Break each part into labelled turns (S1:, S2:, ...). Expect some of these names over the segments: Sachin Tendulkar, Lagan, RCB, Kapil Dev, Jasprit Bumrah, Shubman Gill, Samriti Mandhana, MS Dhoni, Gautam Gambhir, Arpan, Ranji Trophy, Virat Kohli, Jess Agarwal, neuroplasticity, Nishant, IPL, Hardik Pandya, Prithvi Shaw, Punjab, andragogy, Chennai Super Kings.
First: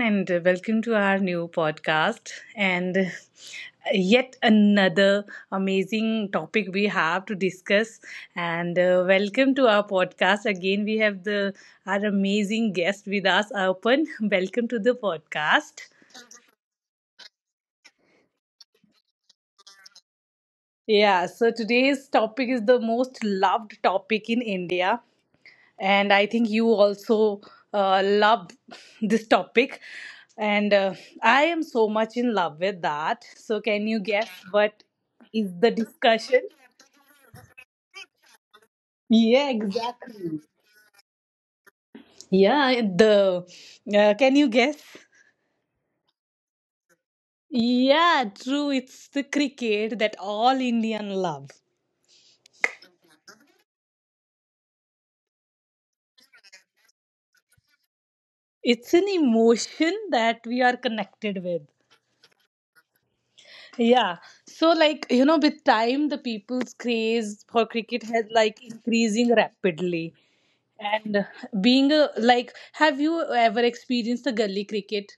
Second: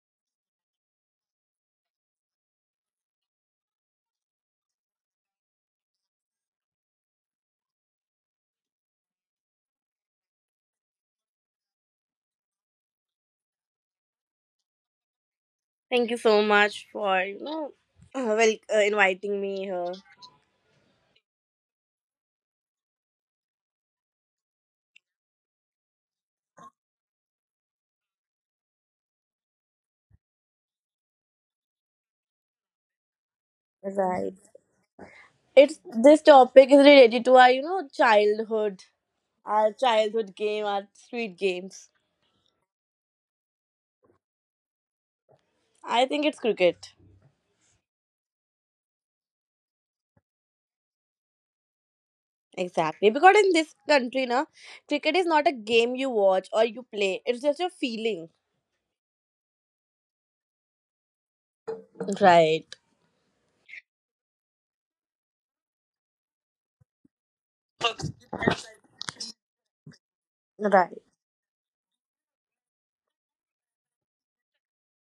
S1: and welcome to our new podcast. And yet another amazing topic we have to discuss. And welcome to our podcast again. We have the our amazing guest with us, Arpan. Welcome to the podcast.
S2: Thank you so much for inviting me here.
S1: Yeah, so today's topic is the most loved topic in India. And I think you also love this topic, and I am so much in love with that. So, can you guess
S2: Right.
S1: what is the
S2: It's This
S1: discussion?
S2: topic is related to our childhood,
S1: Yeah,
S2: our childhood
S1: exactly.
S2: game, our street games.
S1: Yeah, the can you guess?
S2: I think it's cricket.
S1: Yeah, true. It's the cricket that all Indian love.
S2: Exactly, because in this country, na, cricket is not a game you watch or you play. It's just a feeling.
S1: It's an emotion that we are connected with.
S2: Right.
S1: Yeah. So, like, you know, with time the people's craze for cricket has like increasing rapidly.
S2: Right.
S1: And being a like have you ever experienced the gully cricket?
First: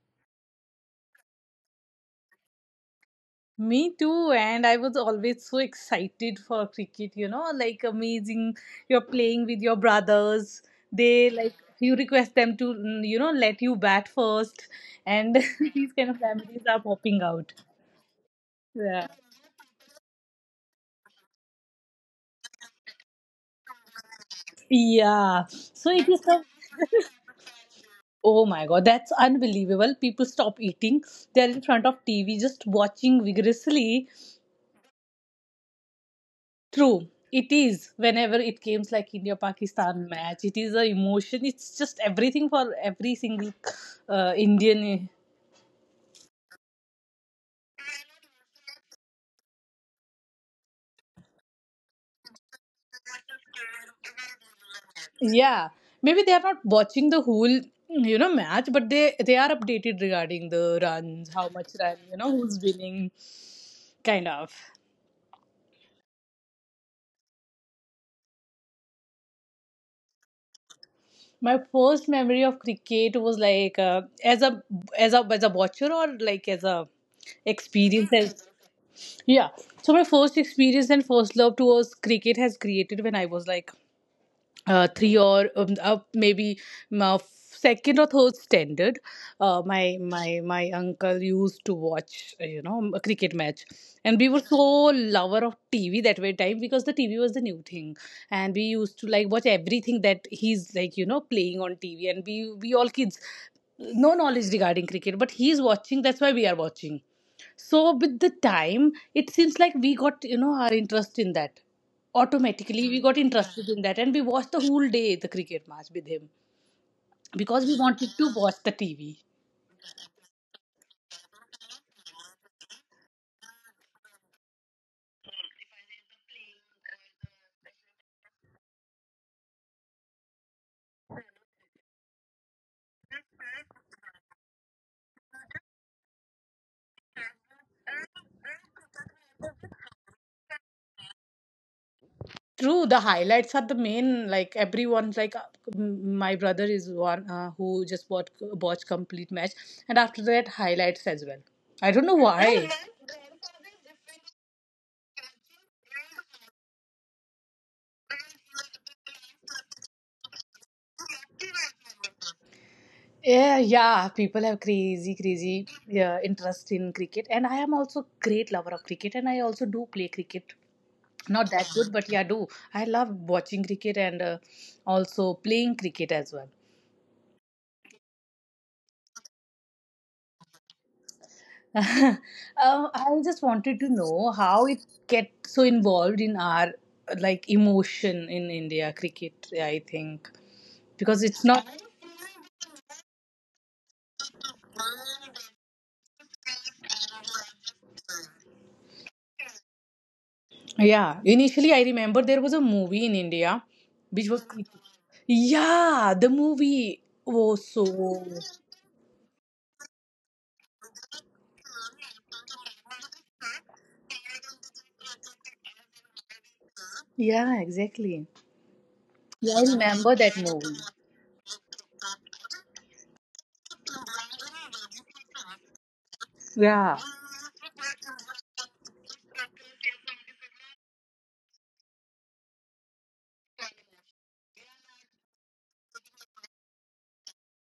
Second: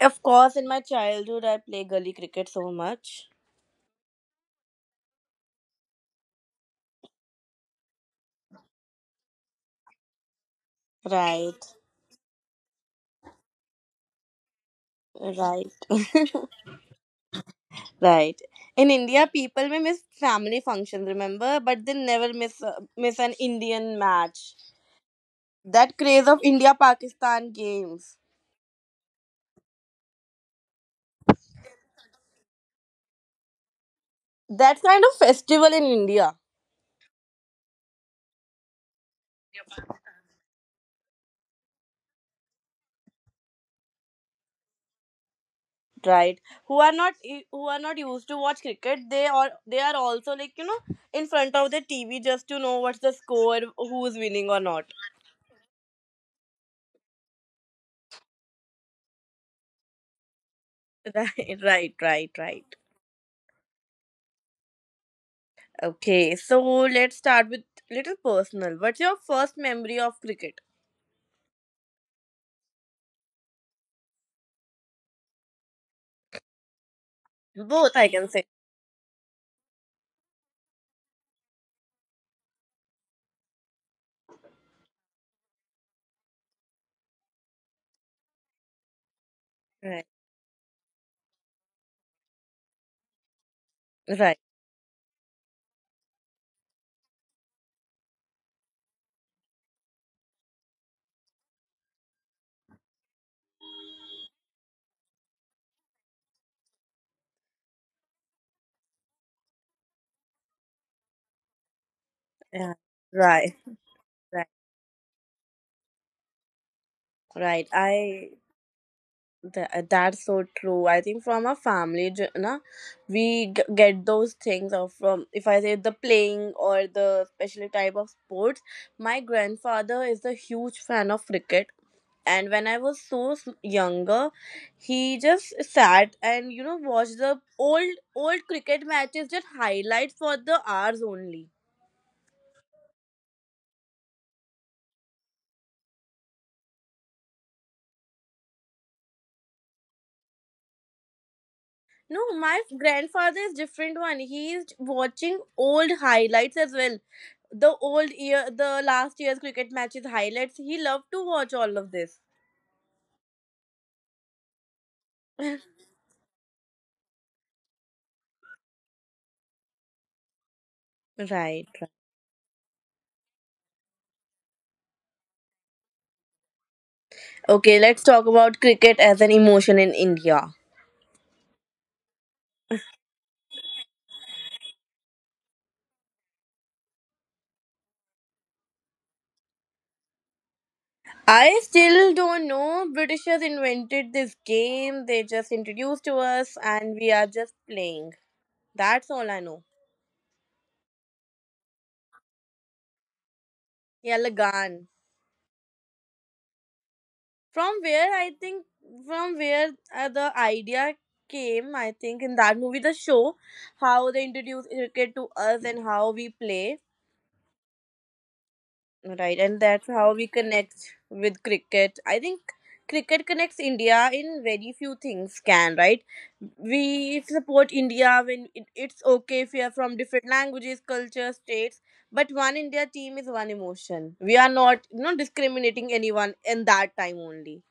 S2: Of course, in my childhood, I play gully cricket so much.
S1: Me too, and I was always so excited for cricket, you know, like amazing. You're playing with your brothers, they like
S2: Right.
S1: you request them to, let you bat first, and
S2: Right.
S1: these kind of memories are popping out.
S2: Right. In
S1: Yeah,
S2: India, people may miss family functions, remember, but they never miss an Indian match.
S1: yeah. So
S2: That
S1: it is
S2: craze of
S1: a
S2: India Pakistan games.
S1: Oh my god, that's unbelievable. People stop eating. They're in front of TV just watching vigorously.
S2: That kind of festival in India,
S1: True. It is whenever it comes like India Pakistan match. It is a emotion. It's just everything for every single Indian.
S2: right? Who are not who are not used to watch cricket, they are also in front of the TV just to know what's the score, who's winning or not.
S1: Yeah. Maybe they are not watching the whole match, but they are updated regarding the runs, how
S2: Right,
S1: much
S2: right,
S1: run,
S2: right,
S1: who's
S2: right.
S1: winning, kind of.
S2: Okay, so let's start with little personal. What's your first memory of cricket?
S1: My first memory of cricket was like as a as a watcher, or like as a
S2: Both, I
S1: experience
S2: can say.
S1: as yeah. So my first experience and first love towards cricket has created when I was like three or up maybe um, uh, second or third standard. uh, my
S2: Right.
S1: my my uncle used to watch a cricket match, and we
S2: Right.
S1: were so lover of TV that way time, because the TV was the new thing, and we used to like watch everything that he's like playing on TV, and we all kids no knowledge regarding cricket, but he's watching, that's why we are watching. So with the time, it seems like we got our interest in that.
S2: Yeah,
S1: Automatically, we got
S2: right,
S1: interested in that, and we
S2: right,
S1: watched the whole day the cricket match with him because
S2: right.
S1: we wanted
S2: I
S1: to watch the TV.
S2: th- that's so true. I think from a family, na, get those things of from if I say the playing or the special type of sports. My grandfather is a huge fan of cricket, and when I was so younger, he just sat and watched the old cricket matches, just highlights for the hours only.
S1: True, the highlights are the main. Like everyone's like, my brother is one who just watched complete match, and after that highlights as well. I don't know
S2: No, my
S1: why.
S2: grandfather is different one. He is watching old highlights as well. The old year, the last year's cricket matches highlights. He loved to watch all of this.
S1: Yeah, yeah, people have crazy, crazy, yeah, interest in cricket, and I am also great lover of cricket, and I also do play cricket. Not
S2: Right.
S1: that good, but yeah, I do. I love watching cricket, and also playing cricket as well.
S2: Okay, let's talk about cricket as an emotion in India.
S1: I just wanted to know how it get so involved in our like emotion in India cricket. I think because it's
S2: I
S1: not.
S2: still don't know. Britishers invented this game. They just introduced to us, and we are just playing. That's all I know.
S1: Yeah, initially I remember there was a movie in India
S2: Yeah,
S1: which was.
S2: Lagan.
S1: Yeah, the movie. Oh,
S2: From where
S1: so.
S2: I think from where the idea came. I think in that movie, the show, how they introduce cricket to us and how we play,
S1: Yeah, exactly.
S2: right?
S1: Yeah,
S2: And
S1: I
S2: that's how
S1: remember
S2: we
S1: that
S2: connect
S1: movie.
S2: with cricket. I think cricket connects India in very few things can, right?
S1: Yeah.
S2: We support India when it's okay if we are from different languages, cultures, states. But one India team is one emotion. We are not discriminating anyone in that time only.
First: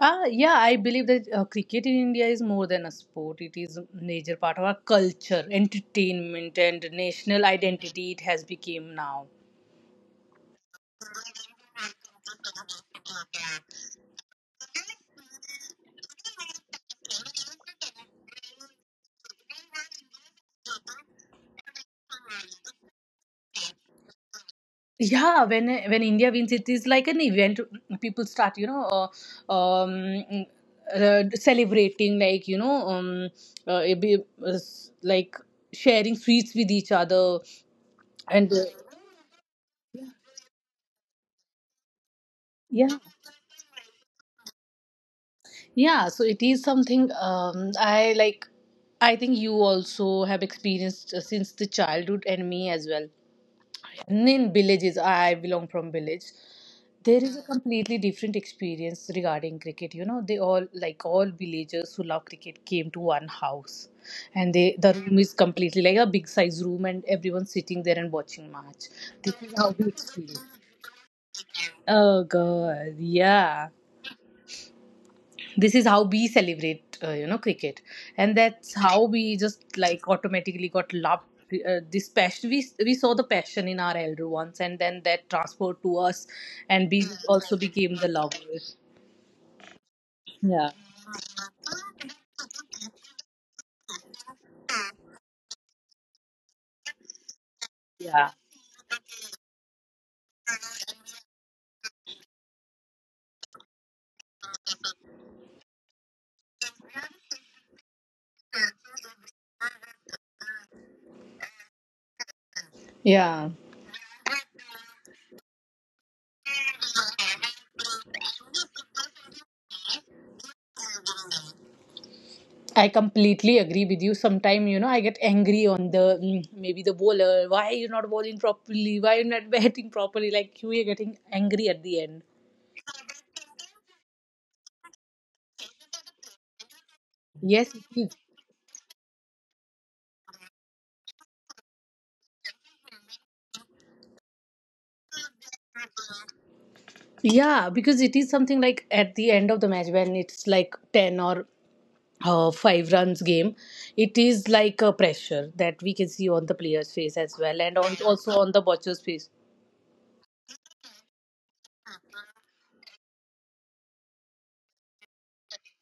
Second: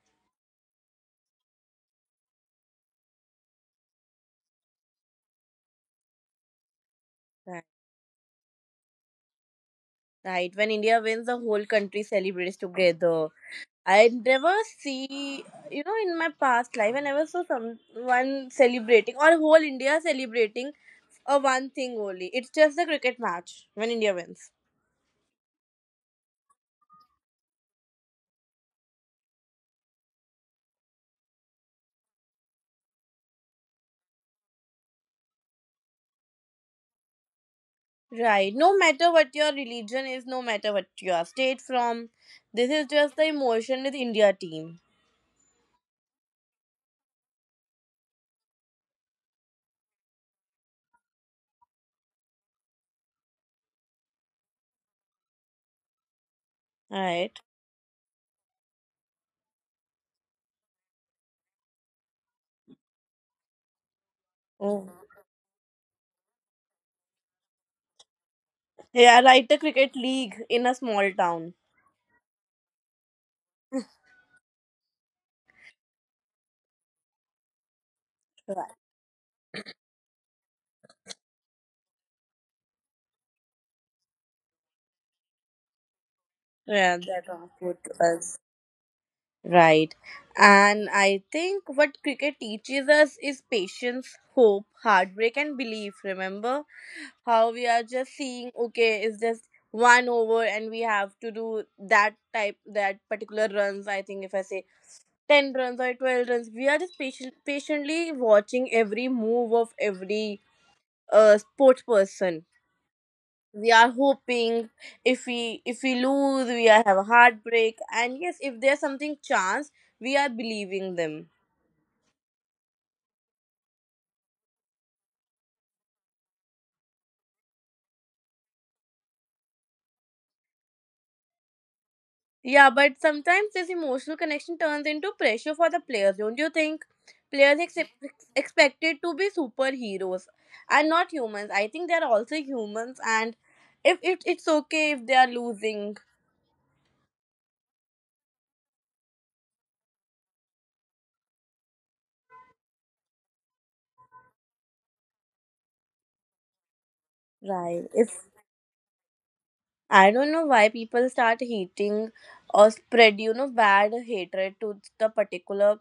S1: Ah, yeah, I believe that cricket in India is more than a sport. It is a major part of our culture, entertainment, and national identity. It has become now.
S2: Right. When India wins, the whole country celebrates together. I never see, in my past life, I never saw someone celebrating or whole India celebrating a one thing only. It's just the cricket match when India wins.
S1: Yeah, when India wins, it is like an event. People start, uh, um, celebrating, it be, s- like sharing sweets with each other, and
S2: Right. No matter what your religion is, no matter what your state from, this is
S1: yeah.
S2: just the emotion with India team.
S1: Yeah, so it is something I think you also have experienced, since the childhood, and me as well. And in villages, I belong from village, there is
S2: Right.
S1: a completely different experience regarding cricket. You know they all like All villagers who love cricket came to one house, and
S2: Oh.
S1: the room is completely like a big size room, and everyone's sitting there and watching match.
S2: Yeah,
S1: This
S2: right.
S1: is
S2: The
S1: how we
S2: cricket league
S1: experience.
S2: in a small town.
S1: Oh god, yeah, this is how we celebrate cricket, and
S2: Right.
S1: that's how we just like automatically got loved, this passion. We saw the passion in our elder ones, and then that transferred to us, and
S2: Yeah,
S1: we
S2: that was
S1: also
S2: good to
S1: became the
S2: us.
S1: lovers.
S2: Right.
S1: Yeah,
S2: And I think what cricket teaches us is patience, hope, heartbreak, and belief. Remember how we are just
S1: yeah,
S2: seeing, okay, it's just one over and we have to do that type, that particular runs. I think if I say 10 runs or 12 runs, we are just patient, patiently watching every move of every sports person.
S1: yeah,
S2: We are hoping. If we lose, have a heartbreak, and yes, if there's something chance, we are believing them.
S1: I completely agree with you. Sometime I get angry on the mm, maybe the bowler. Why you not bowling properly? Why you not batting properly? Like we are getting angry at the end.
S2: Yeah, but sometimes this emotional connection turns into pressure for the players, don't you think? players
S1: Yes.
S2: ex- expected to be superheroes and not humans. I think they're also humans, and if it's okay if they are losing.
S1: Yeah, because it is something like at the end of the match when it's like 10 or 5 runs game, it is like a pressure that we can see on the player's face as well, and
S2: Right.
S1: on,
S2: if
S1: also on the watcher's face.
S2: I don't know why people start hating or spread, bad hatred to the particular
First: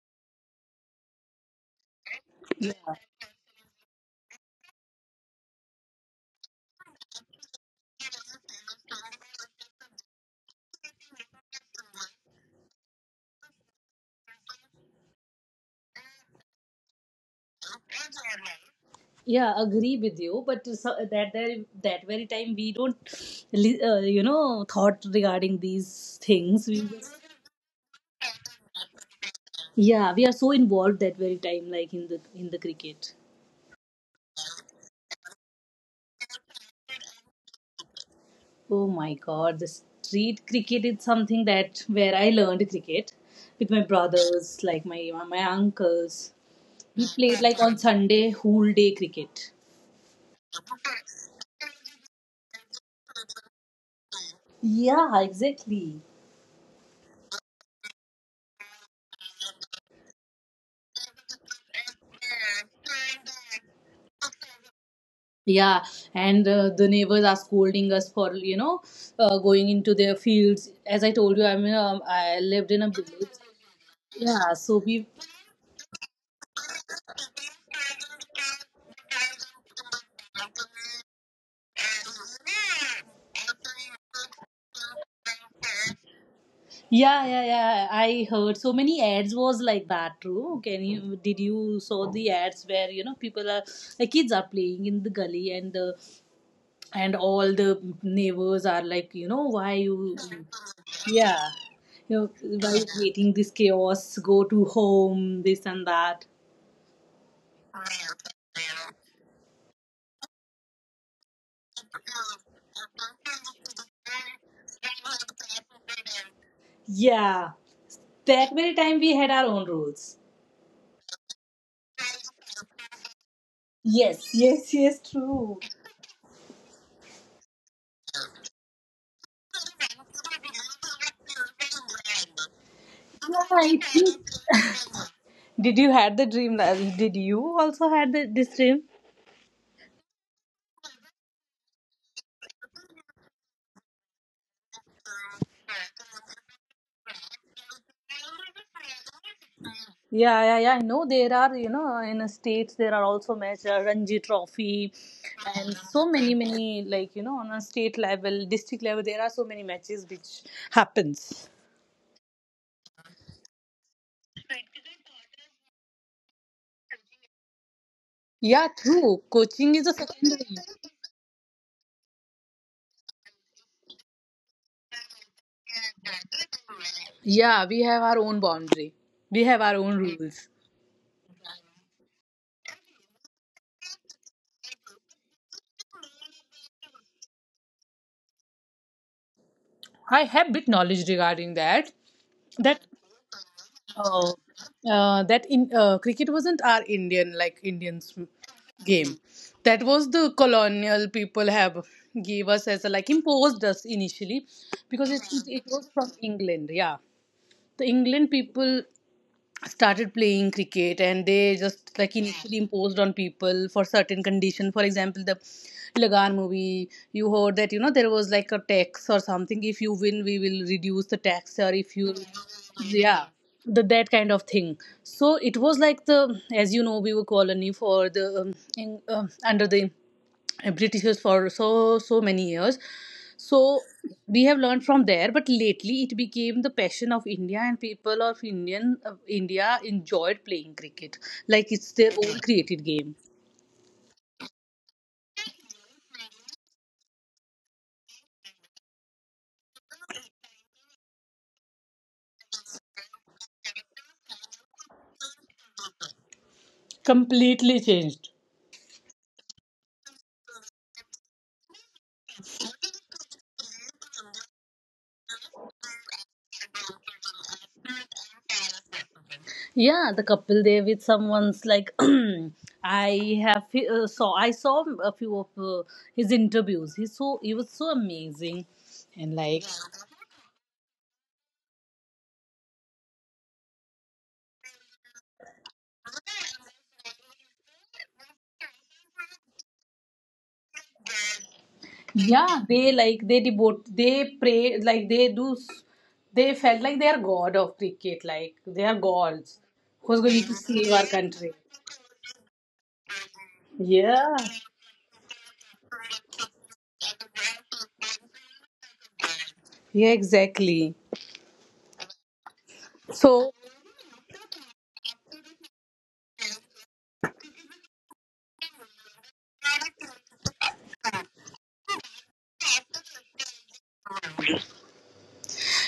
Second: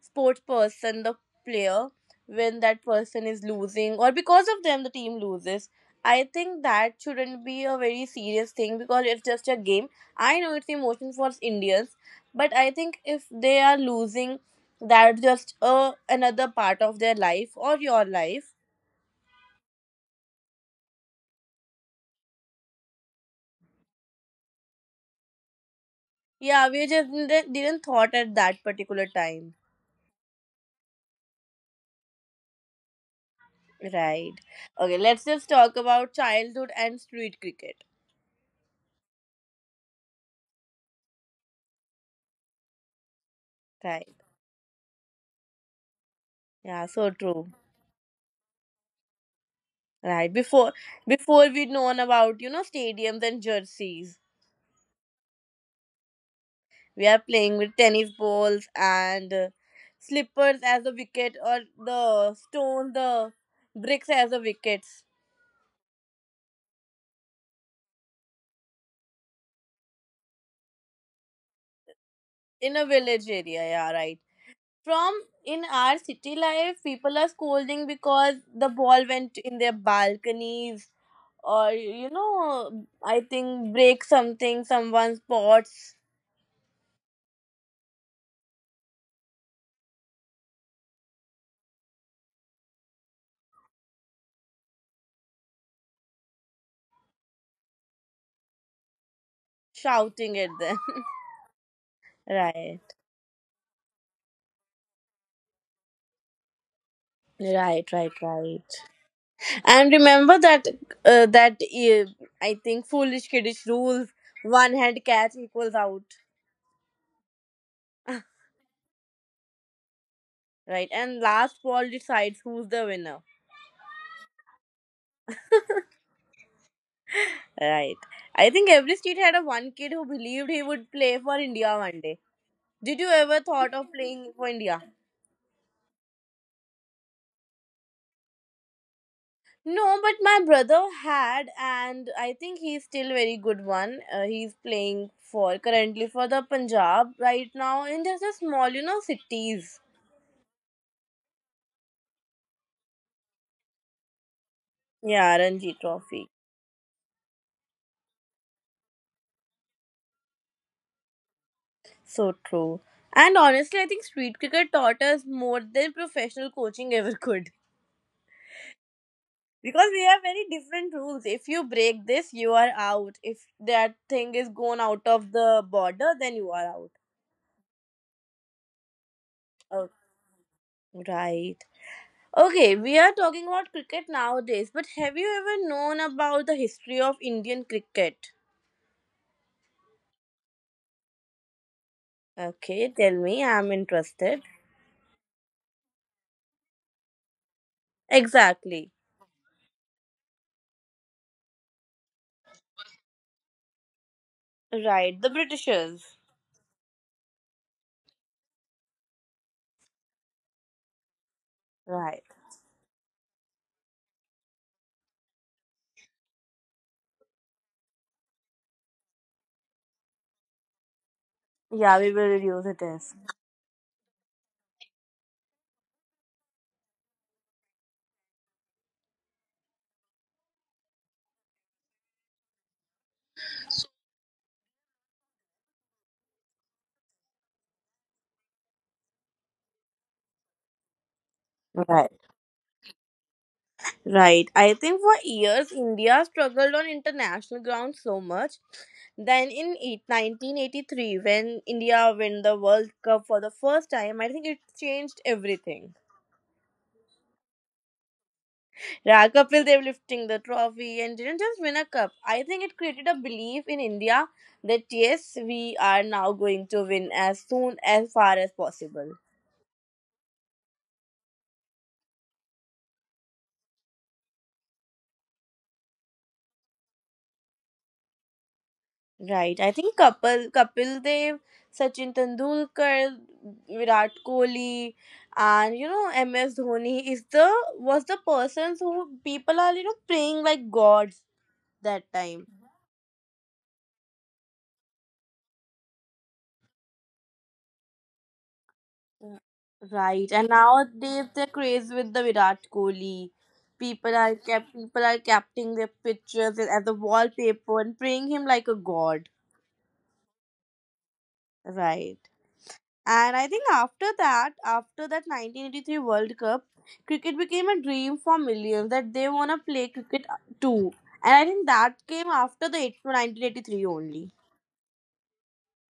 S2: sports person, the player, when
S1: Yeah,
S2: that person is losing or because of them the team loses. I think that shouldn't be a very serious thing because it's just a game. I know it's emotion for Indians, but I think if they are losing, that's just another part of their life or your life.
S1: yeah, agree with you, but so, that very time we don't, thought regarding these things.
S2: Yeah, we
S1: We,
S2: just didn't thought at that particular time.
S1: yeah, we are so involved that very time, like in the cricket.
S2: Right. Okay, let's just talk about childhood and street cricket.
S1: Oh my god, the street cricket is something that where I learned cricket with my
S2: Right.
S1: brothers, like my uncles.
S2: Yeah, so
S1: We played
S2: true.
S1: like on Sunday whole day cricket.
S2: Right. Before we'd known about, stadiums and jerseys.
S1: Yeah, exactly.
S2: We are playing with tennis balls and slippers as a wicket or the stone, the bricks as the wickets
S1: Yeah, and the neighbors are scolding us for going into their fields. As I told you, I mean I lived
S2: in
S1: in
S2: a
S1: a
S2: village
S1: village.
S2: area. Yeah, right.
S1: Yeah, so we
S2: from In our city life, people are scolding because the ball went in their balconies, or I think break something, someone's pots.
S1: yeah, yeah, yeah. I heard so many ads was like that. True. Can you did you saw the ads where people are the kids are playing in the gully, and the and all the neighbors are like, why you...
S2: Shouting at them.
S1: Yeah. you know why
S2: Right,
S1: you creating this chaos? Go to home, this and that.
S2: right, right, right. And remember that uh, I think, foolish kiddish rules: one hand catch equals out.
S1: Yeah, that very time we had our own rules.
S2: Right, and last ball decides who's the winner.
S1: Yes, yes, yes, true.
S2: Right. I think every street had a one kid who believed he would play for India one day. Did you
S1: Yeah,
S2: ever thought of playing for India?
S1: did you had the dream? Did you also had this dream?
S2: No, but my brother had, and I think he's still very good one. He's playing for currently for the Punjab right now in just a small, cities.
S1: Yeah, yeah, yeah. I know there are, in the states there are also match, Ranji Trophy,
S2: Yeah, Ranji
S1: and so
S2: Trophy.
S1: many, many like, on a state level, district level, there are so many matches which happens.
S2: So true. And honestly, I think street cricket taught us more than professional coaching ever could.
S1: Yeah, true. Coaching is
S2: Because
S1: a
S2: we have very
S1: secondary.
S2: different rules: if you break this, you are out; if that thing is gone out of the border, then you are out.
S1: Yeah, we have our own boundary. We have our
S2: Oh,
S1: own rules.
S2: right. Okay, we are talking about cricket nowadays, but have you ever known about the history of Indian cricket?
S1: I have bit knowledge regarding that. That
S2: Okay, tell me, I'm
S1: Oh,
S2: interested.
S1: that in cricket wasn't our Indians
S2: Exactly.
S1: game. That was the colonial people have gave us as a, like imposed us initially, because
S2: Right,
S1: it
S2: the
S1: it, it was from
S2: Britishers.
S1: England. Yeah, the England people started playing cricket, and they just like
S2: Right,
S1: initially imposed on people for certain condition. For example, the Lagan movie, you heard that there was like a tax or something. If you win, we will reduce the tax, or if
S2: yeah, we
S1: you,
S2: will reduce it as.
S1: yeah, the that kind of thing. So it was like, the as you know we were colony for under the Britishers for so many years. So we have learned from there, but lately it became the passion of India, and people of India enjoyed playing cricket, like it's
S2: Right.
S1: their own created game.
S2: Right. I think for years India struggled on international ground so much. Then in eight 1983, when India win the World Cup for the first time, I think it changed everything.
S1: Completely changed.
S2: Yeah, Kapil Dev lifting the trophy and didn't just win a cup. I think it created a belief in India that yes, we are now going to win as soon as far as possible.
S1: Yeah, the couple there with someone's like, I saw a few of his interviews. He was so amazing, and
S2: Right.
S1: like,
S2: I think Kapil Dev, Sachin Tendulkar, Virat Kohli, and MS Dhoni is the was the persons who people are praying like gods that time.
S1: yeah, they pray like they do. They felt like they are god of cricket, like they are
S2: Yeah.
S1: gods who's
S2: Right.
S1: going
S2: And
S1: to save our
S2: nowadays they're
S1: country.
S2: crazy with the Virat Kohli.
S1: Yeah,
S2: People are capturing their pictures as a wallpaper and praying him like a god.
S1: yeah, exactly.
S2: Right. And I
S1: So,
S2: think after that 1983 World Cup, cricket became a dream for millions that they want to play cricket too. And I think that came after the 8 1983 only.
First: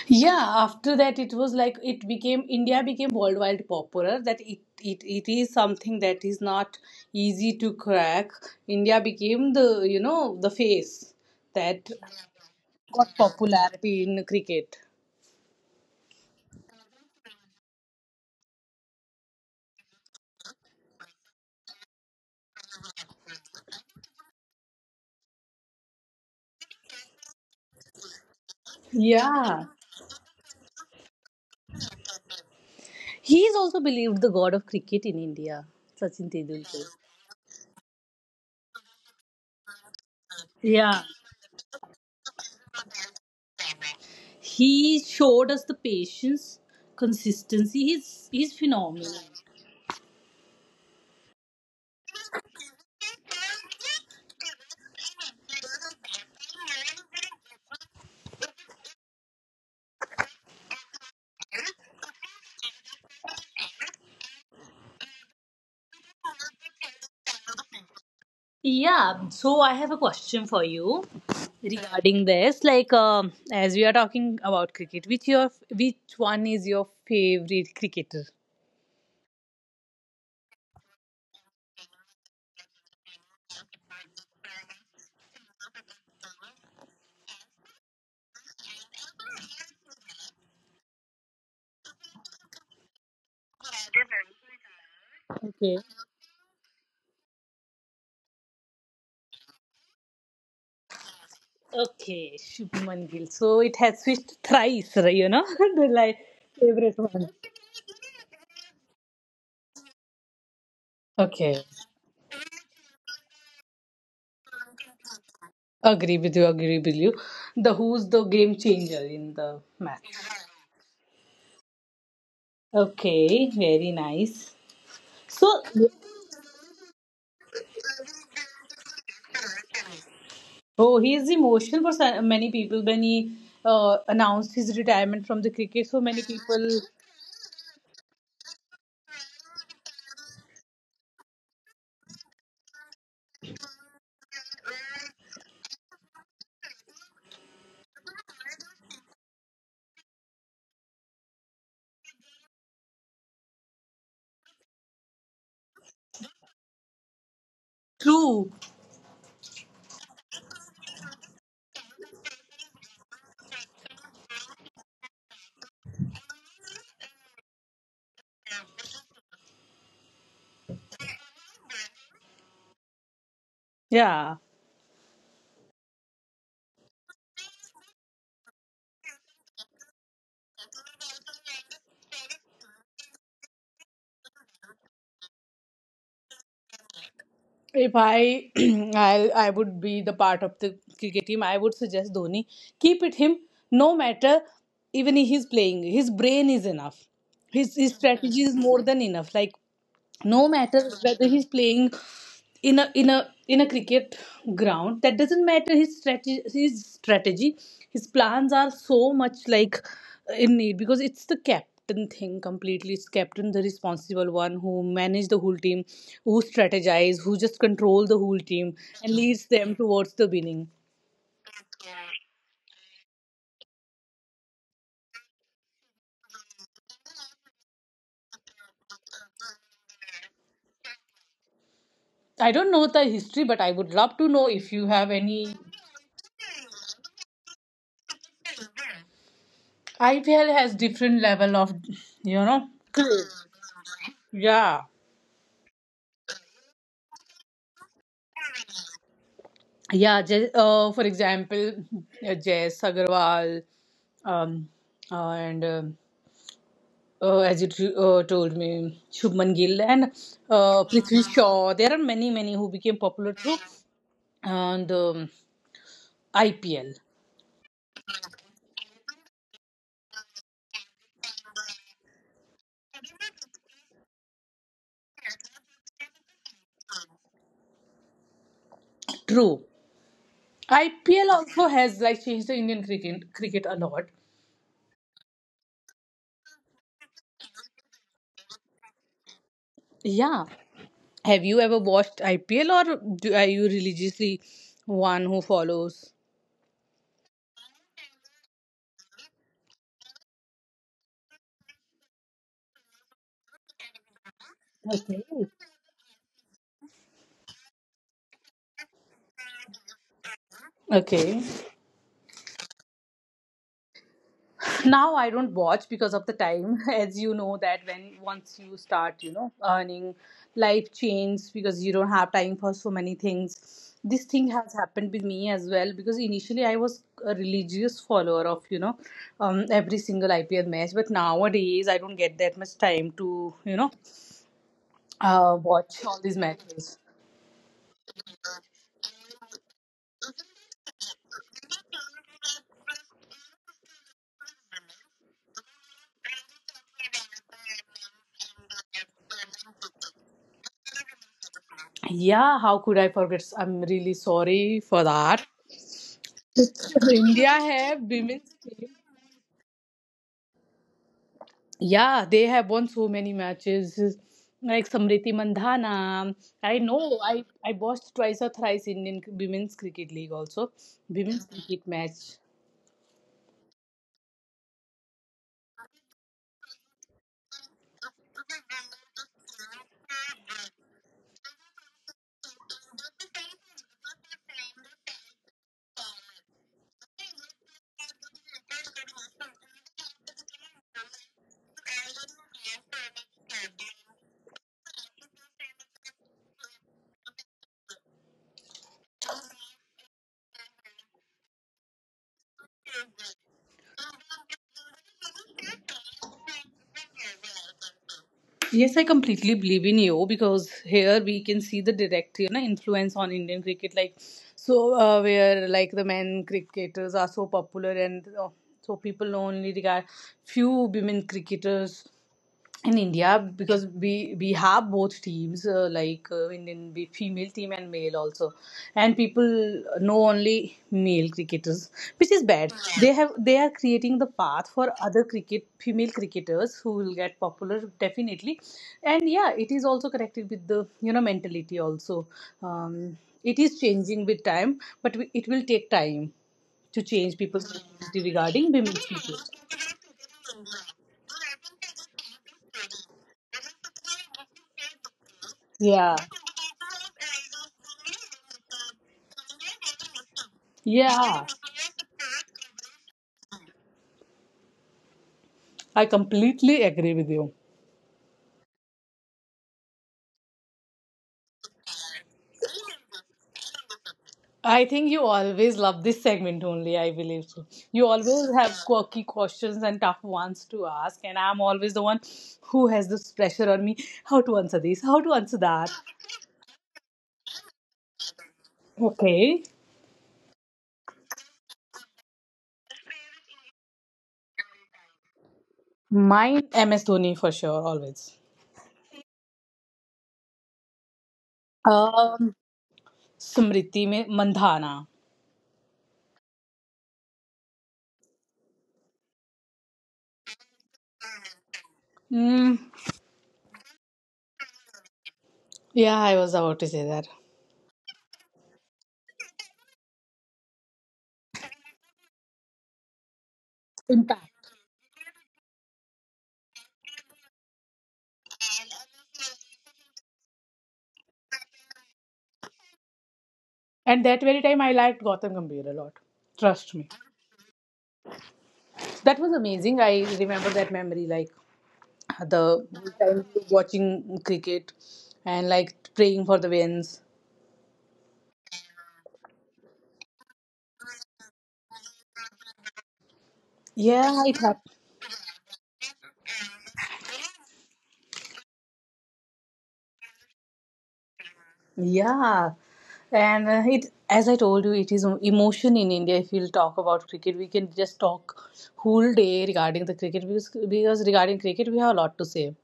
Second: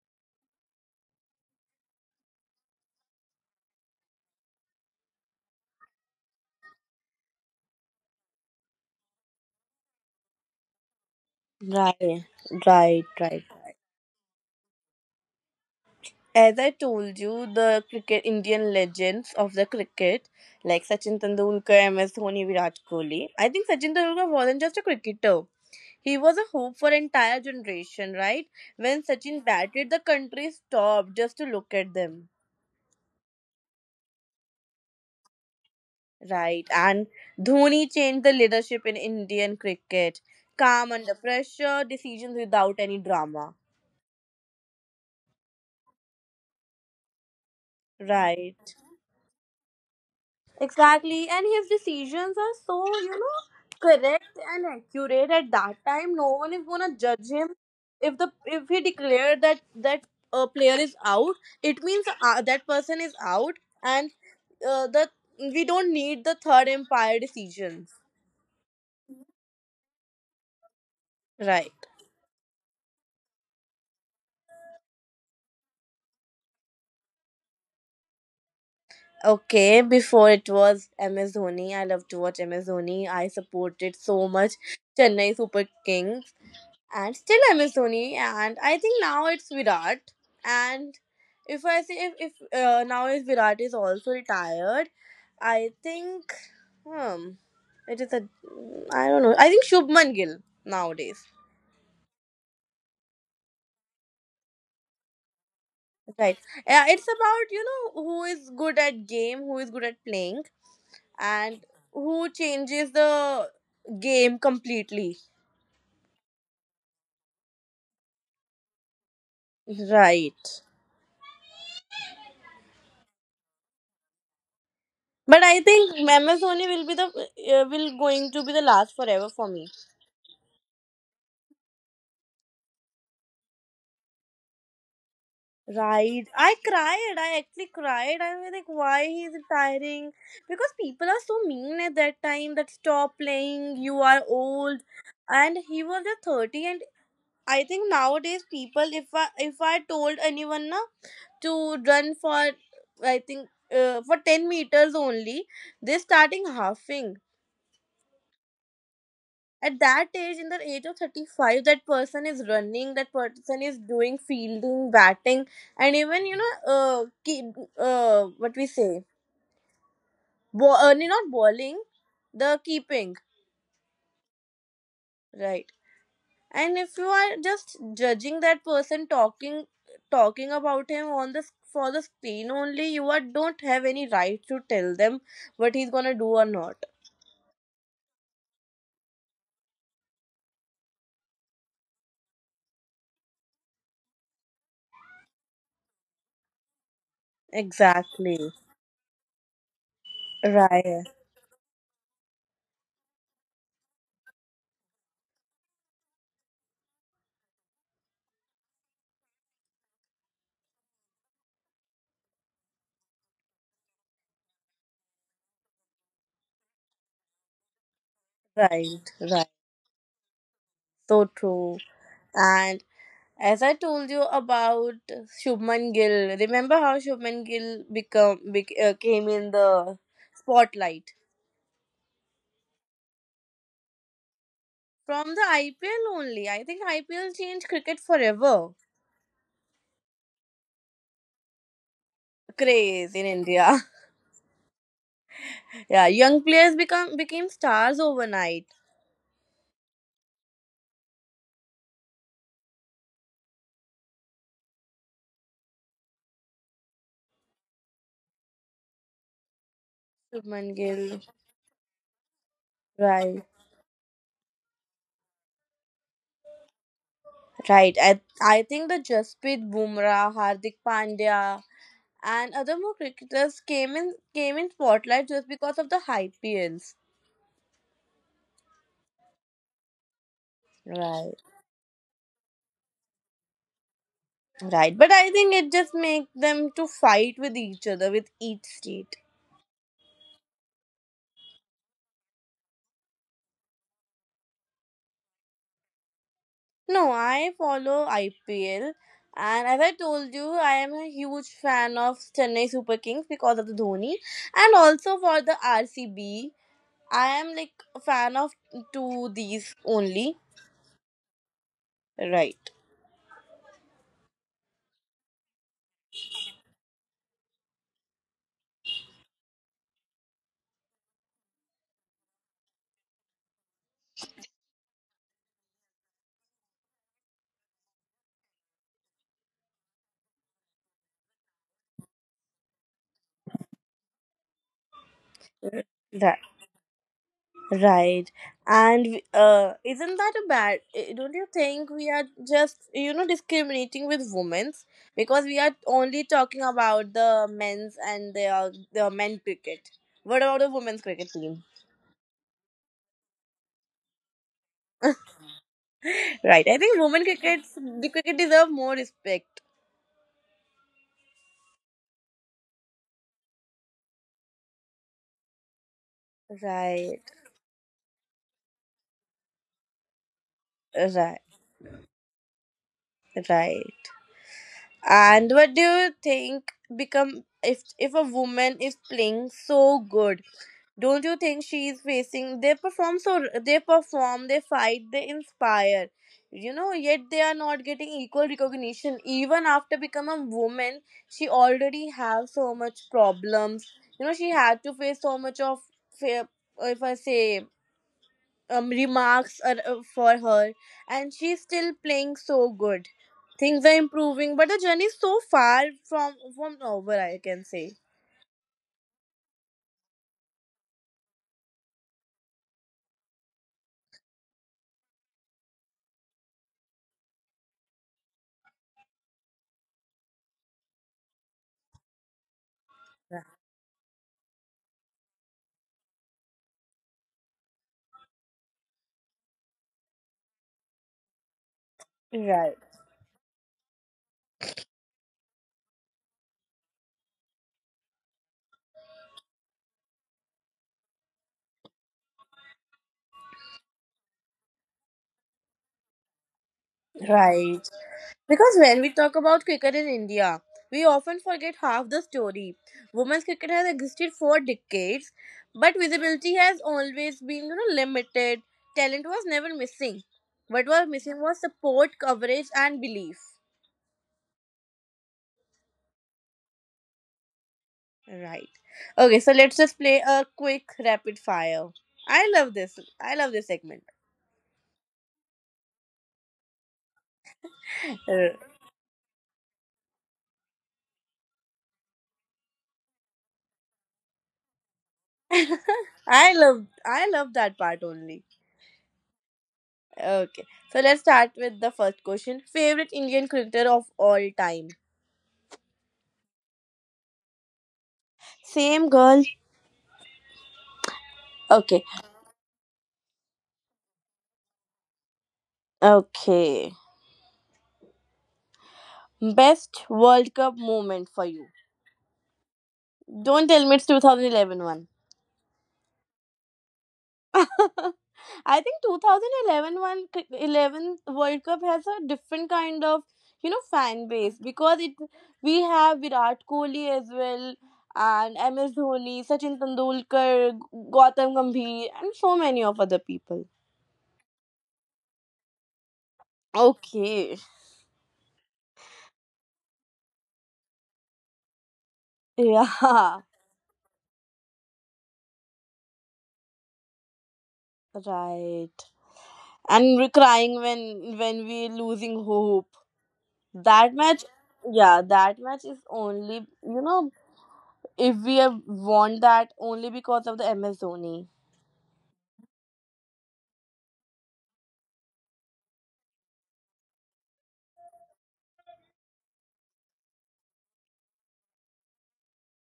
S1: yeah, after that it was like it became India became worldwide popular, that it is something that is not easy to crack. India became the you know the face that
S2: Right, right,
S1: got
S2: right.
S1: popularity in cricket.
S2: As I told you, the cricket Indian legends of the cricket, like Sachin Tendulkar, MS Dhoni, Virat Kohli. I think Sachin Tendulkar wasn't just a cricketer; he was a hope for entire generation. Right? When Sachin
S1: Yeah,
S2: batted, the country stopped just to look at them.
S1: he is also believed the god of cricket in India, Sachin
S2: Right.
S1: Tendulkar.
S2: And Dhoni changed the leadership in Indian cricket. Calm
S1: Yeah,
S2: under pressure, decisions without any drama.
S1: he showed us the patience, consistency. He's
S2: Right.
S1: phenomenal.
S2: Exactly. And his decisions are so correct and accurate at that time. No one is gonna judge him. If he declared that a player is out, it means that person is out, and the we don't need the third umpire decisions.
S1: Yeah, so I have a question for you
S2: Right.
S1: regarding this. Like, as we are talking about cricket, which one is your favorite cricketer?
S2: Okay, before it was MS Dhoni. I love to watch MS Dhoni. I supported so much Chennai Super Kings and still MS Dhoni. And I think now it's Virat. And if I say if now is Virat is also retired, I
S1: Okay.
S2: think, hmm, it is a I don't know. I think Shubman Gill nowadays.
S1: Okay, Shubman Gill. So it has switched thrice, right, the like
S2: Right. Yeah,
S1: favorite
S2: it's
S1: one.
S2: about who is good at game, who is good at playing,
S1: Okay,
S2: and who changes the game completely.
S1: agree with you. Agree with you. The Who's the game changer in the match?
S2: Right.
S1: Okay, very nice.
S2: But I
S1: So
S2: think MS Dhoni will going to be the last forever for me.
S1: Oh, he is emotional for many people when he announced his retirement from the cricket. So many
S2: Right. I
S1: people.
S2: cried. I actually cried. I was like, why he's retiring? Because people are so mean at that time that stop playing. You are old, and he was just 30. And I think nowadays people, if I told anyone na to run for I think for 10 meters only. They're starting halving.
S1: True.
S2: At that age, in the age of 35, that person is running, that person is doing fielding, batting, and even, keep, what we say, not bowling, the keeping,
S1: Yeah.
S2: right? And if you are just judging that person talking about him on the for the screen only, you don't have any right to tell them what he's gonna do or not.
S1: If I I would be the part of the cricket team, I would suggest Dhoni keep it him. No matter, even he is playing, his brain is enough. His strategy
S2: Exactly.
S1: is more than enough. Like, no matter
S2: Right.
S1: whether he's playing in a in a in a cricket ground, that doesn't matter. His plans are so much like in need, because it's the captain thing completely. It's captain the responsible one who manage the whole team, who strategize, who just control the whole team
S2: Right.
S1: and leads
S2: Right.
S1: them towards the winning.
S2: So true. And as I told you about Shubman Gill, remember how Shubman Gill came in the spotlight
S1: I don't know the history, but I would love to know if you have
S2: from the
S1: any.
S2: IPL only. I think IPL changed cricket forever.
S1: IPL has different level of, you know.
S2: Craze
S1: Clue.
S2: in India.
S1: Yeah,
S2: Yeah, young players become became stars overnight.
S1: yeah. Just, for example, Jess Agarwal, um, and as you told me, Shubman Gill, and
S2: Shubman Gill.
S1: Prithvi Shaw. There are many, many who became popular
S2: Right.
S1: through and IPL.
S2: Right. I think the Jasprit Bumrah, Hardik Pandya, and other more cricketers came in spotlight just because of the IPLs.
S1: True, IPL
S2: Right.
S1: also has like changed the Indian cricket a lot.
S2: Right, but I think it just makes them to fight with each other with each state.
S1: Yeah, have you ever watched IPL, are you religiously one who follows?
S2: No, I follow IPL, and as I told you, I am a huge fan of Chennai Super Kings because of the Dhoni, and also for
S1: Okay.
S2: the RCB. I am like a fan of two these only.
S1: Okay.
S2: Right,
S1: Now I don't watch because of the time as you know that, when once you start, earning, life changes because you don't have time for so many things. This thing has happened with me as well, because initially I was a religious follower of, every single IPL match. But nowadays I don't get that much time to, watch all
S2: right,
S1: these matches.
S2: right. And isn't that a bad? Don't you think we are just, discriminating with women's because we are only talking about the men's and the men cricket. What about the women's cricket team?
S1: Yeah, how could I forget? I'm really sorry for that.
S2: Right. I think women
S1: India
S2: cricket
S1: है
S2: the cricket deserve
S1: women's.
S2: more respect.
S1: Yeah, they have won so many matches. Like Samriti Mandhana. I know,
S2: Right.
S1: I watched twice or thrice Indian Women's Cricket League also.
S2: Right.
S1: Women's cricket match.
S2: Right. And what do you think become if a woman is playing so good? Don't you think she is facing? They perform, they fight, they inspire. You know, yet they are not getting equal recognition. Even after becoming a woman, she already have so much problems. You know, she had to face so much of, fa- if I say, remarks for her, and she's still playing so good. Things are improving, but the journey is so far from over. I can say.
S1: Yes, I completely believe in you, because here we can see the direct, na, influence on Indian cricket. Like, so where like the men cricketers are so popular, and so people only regard few women cricketers in India, because we have both teams, like Indian female team and male also, and people know only male cricketers, which is bad.
S2: Right.
S1: They have they are creating the path for other cricket female cricketers who will get popular, definitely. And yeah, it is also connected with the, you know, mentality also. um, it is changing with time, but it will take time to change people's
S2: Right.
S1: mentality regarding
S2: Because
S1: women.
S2: when we talk about cricket in India, we often forget half the story. Women's cricket has existed for decades, but
S1: yeah
S2: visibility has always been, limited. Talent was never missing. What was missing
S1: yeah
S2: was support, coverage, and belief.
S1: I completely agree with you.
S2: Right. Okay, so let's just play a quick rapid fire. I love this. I love this segment.
S1: I think you always love this segment only, I believe so. You always
S2: Uh,
S1: have quirky questions and tough ones to ask, and I'm always the one who has this pressure on me, how to answer this, how to answer that.
S2: I love that part only.
S1: Okay.
S2: Okay, so let's start with the first question. Favorite Indian cricketer of all time?
S1: Mine, MS Dhoni for sure, always.
S2: Same girl. Okay.
S1: Um, Smriti mein Mandhana.
S2: Okay. Best World Cup moment for you.
S1: Mm,
S2: Don't tell me it's 2011 one.
S1: yeah, I was about to say that.
S2: I think 2011 one, c- 11 World Cup has a different kind of, fan base
S1: Impact.
S2: because it we have Virat Kohli as well and MS Dhoni, Sachin Tendulkar, Gautam Gambhir and so many of other people.
S1: And that very time, I liked Gautam Gambhir a lot. Trust me.
S2: Okay.
S1: That was amazing. I remember that memory, like the
S2: Yeah.
S1: time watching cricket and like praying for the wins.
S2: Right. And we're crying when we're losing hope. That
S1: Yeah,
S2: match,
S1: it happened.
S2: yeah, that match is only if we have won that only because of the MS Dhoni,
S1: Yeah, and it as I told you, it is emotion in India. If we'll talk about cricket, we can just talk whole day regarding the cricket, because regarding cricket, we have a lot to say.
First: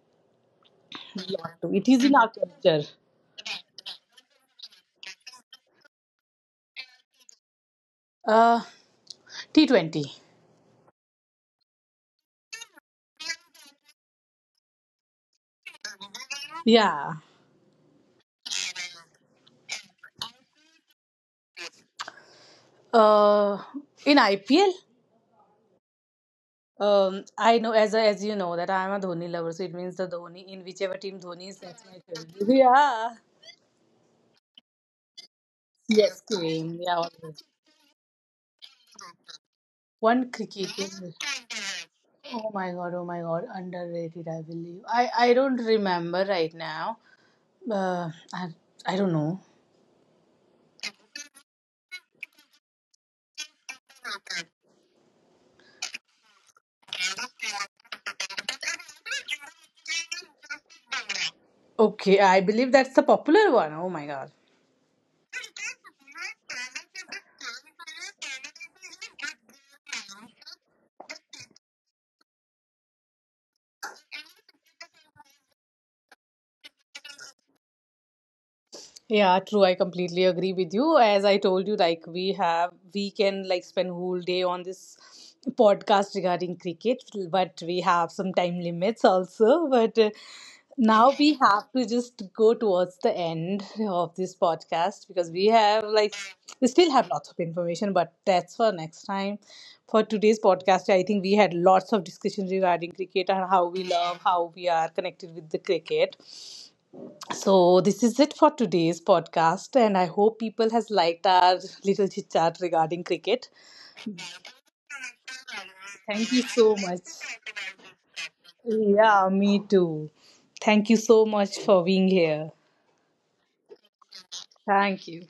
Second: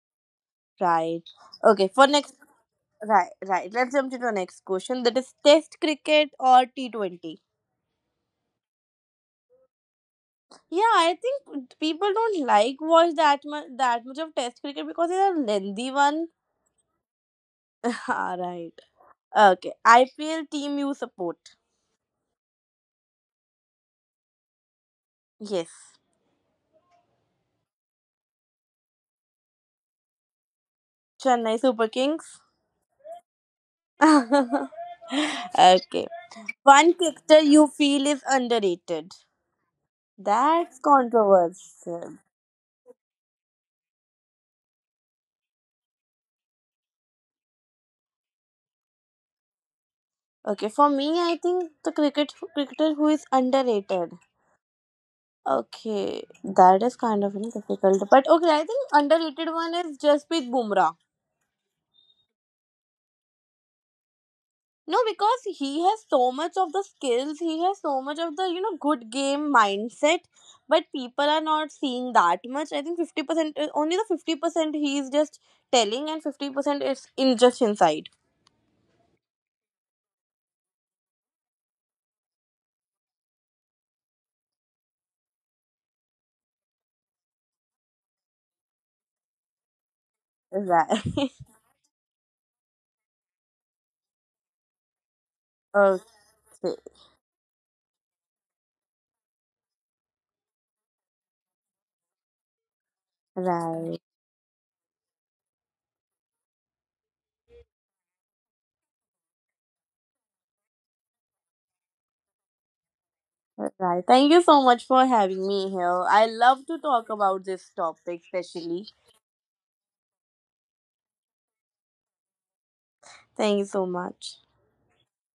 S2: right?
S1: Lot to. It
S2: Okay,
S1: is
S2: for
S1: in our
S2: next,
S1: culture.
S2: right, right. Let's jump to the next question. That is Test cricket or T20.
S1: Uh, T20.
S2: Yeah, I think people don't like watch that much of Test cricket because it's a lengthy one.
S1: Yeah.
S2: Ah, right. Okay, IPL team you support?
S1: Uh, in IPL,
S2: Yes,
S1: I know, as you know, that I am a Dhoni lover, so it means the Dhoni, in whichever team
S2: Chennai
S1: Dhoni.
S2: Super Kings.
S1: Yeah.
S2: Okay.
S1: Yes,
S2: One
S1: cream. Yeah.
S2: character you feel is underrated.
S1: One
S2: That's
S1: cricket cake.
S2: controversial.
S1: Oh my god, oh my god. Underrated, I believe. I don't remember right now. Uh, I, I don't know.
S2: Okay, for me, I think the cricketer who is underrated. Okay, that is kind of, difficult. But okay, I think underrated one is Jasprit Bumrah.
S1: Okay, I believe that's the popular one. Oh my god.
S2: No, because he has so much of the skills, he has so much of the, good game mindset, but people are not seeing that much. I think 50%, only the 50% he is just telling, and 50% is in just inside.
S1: Yeah, true. I completely agree with you. As I told you, like we have, we can like spend whole day on this podcast regarding cricket, but we have some time limits also. But Now
S2: Right.
S1: we have to just go towards the end of this podcast, because we have
S2: Okay.
S1: like, we still have lots of information, but that's for next time. For today's podcast, I think we had lots of discussions regarding cricket and how we
S2: Right.
S1: love, how we are connected with the cricket. So this is it for today's podcast, and I hope people has liked our little chit chat regarding cricket.
S2: Right. Thank you so much for having me here. I
S1: Thank you
S2: love to
S1: so much.
S2: talk about this topic, especially.
S1: Yeah, me too. Thank you so much for being here.
S2: Thank you so much.
S1: Thank you.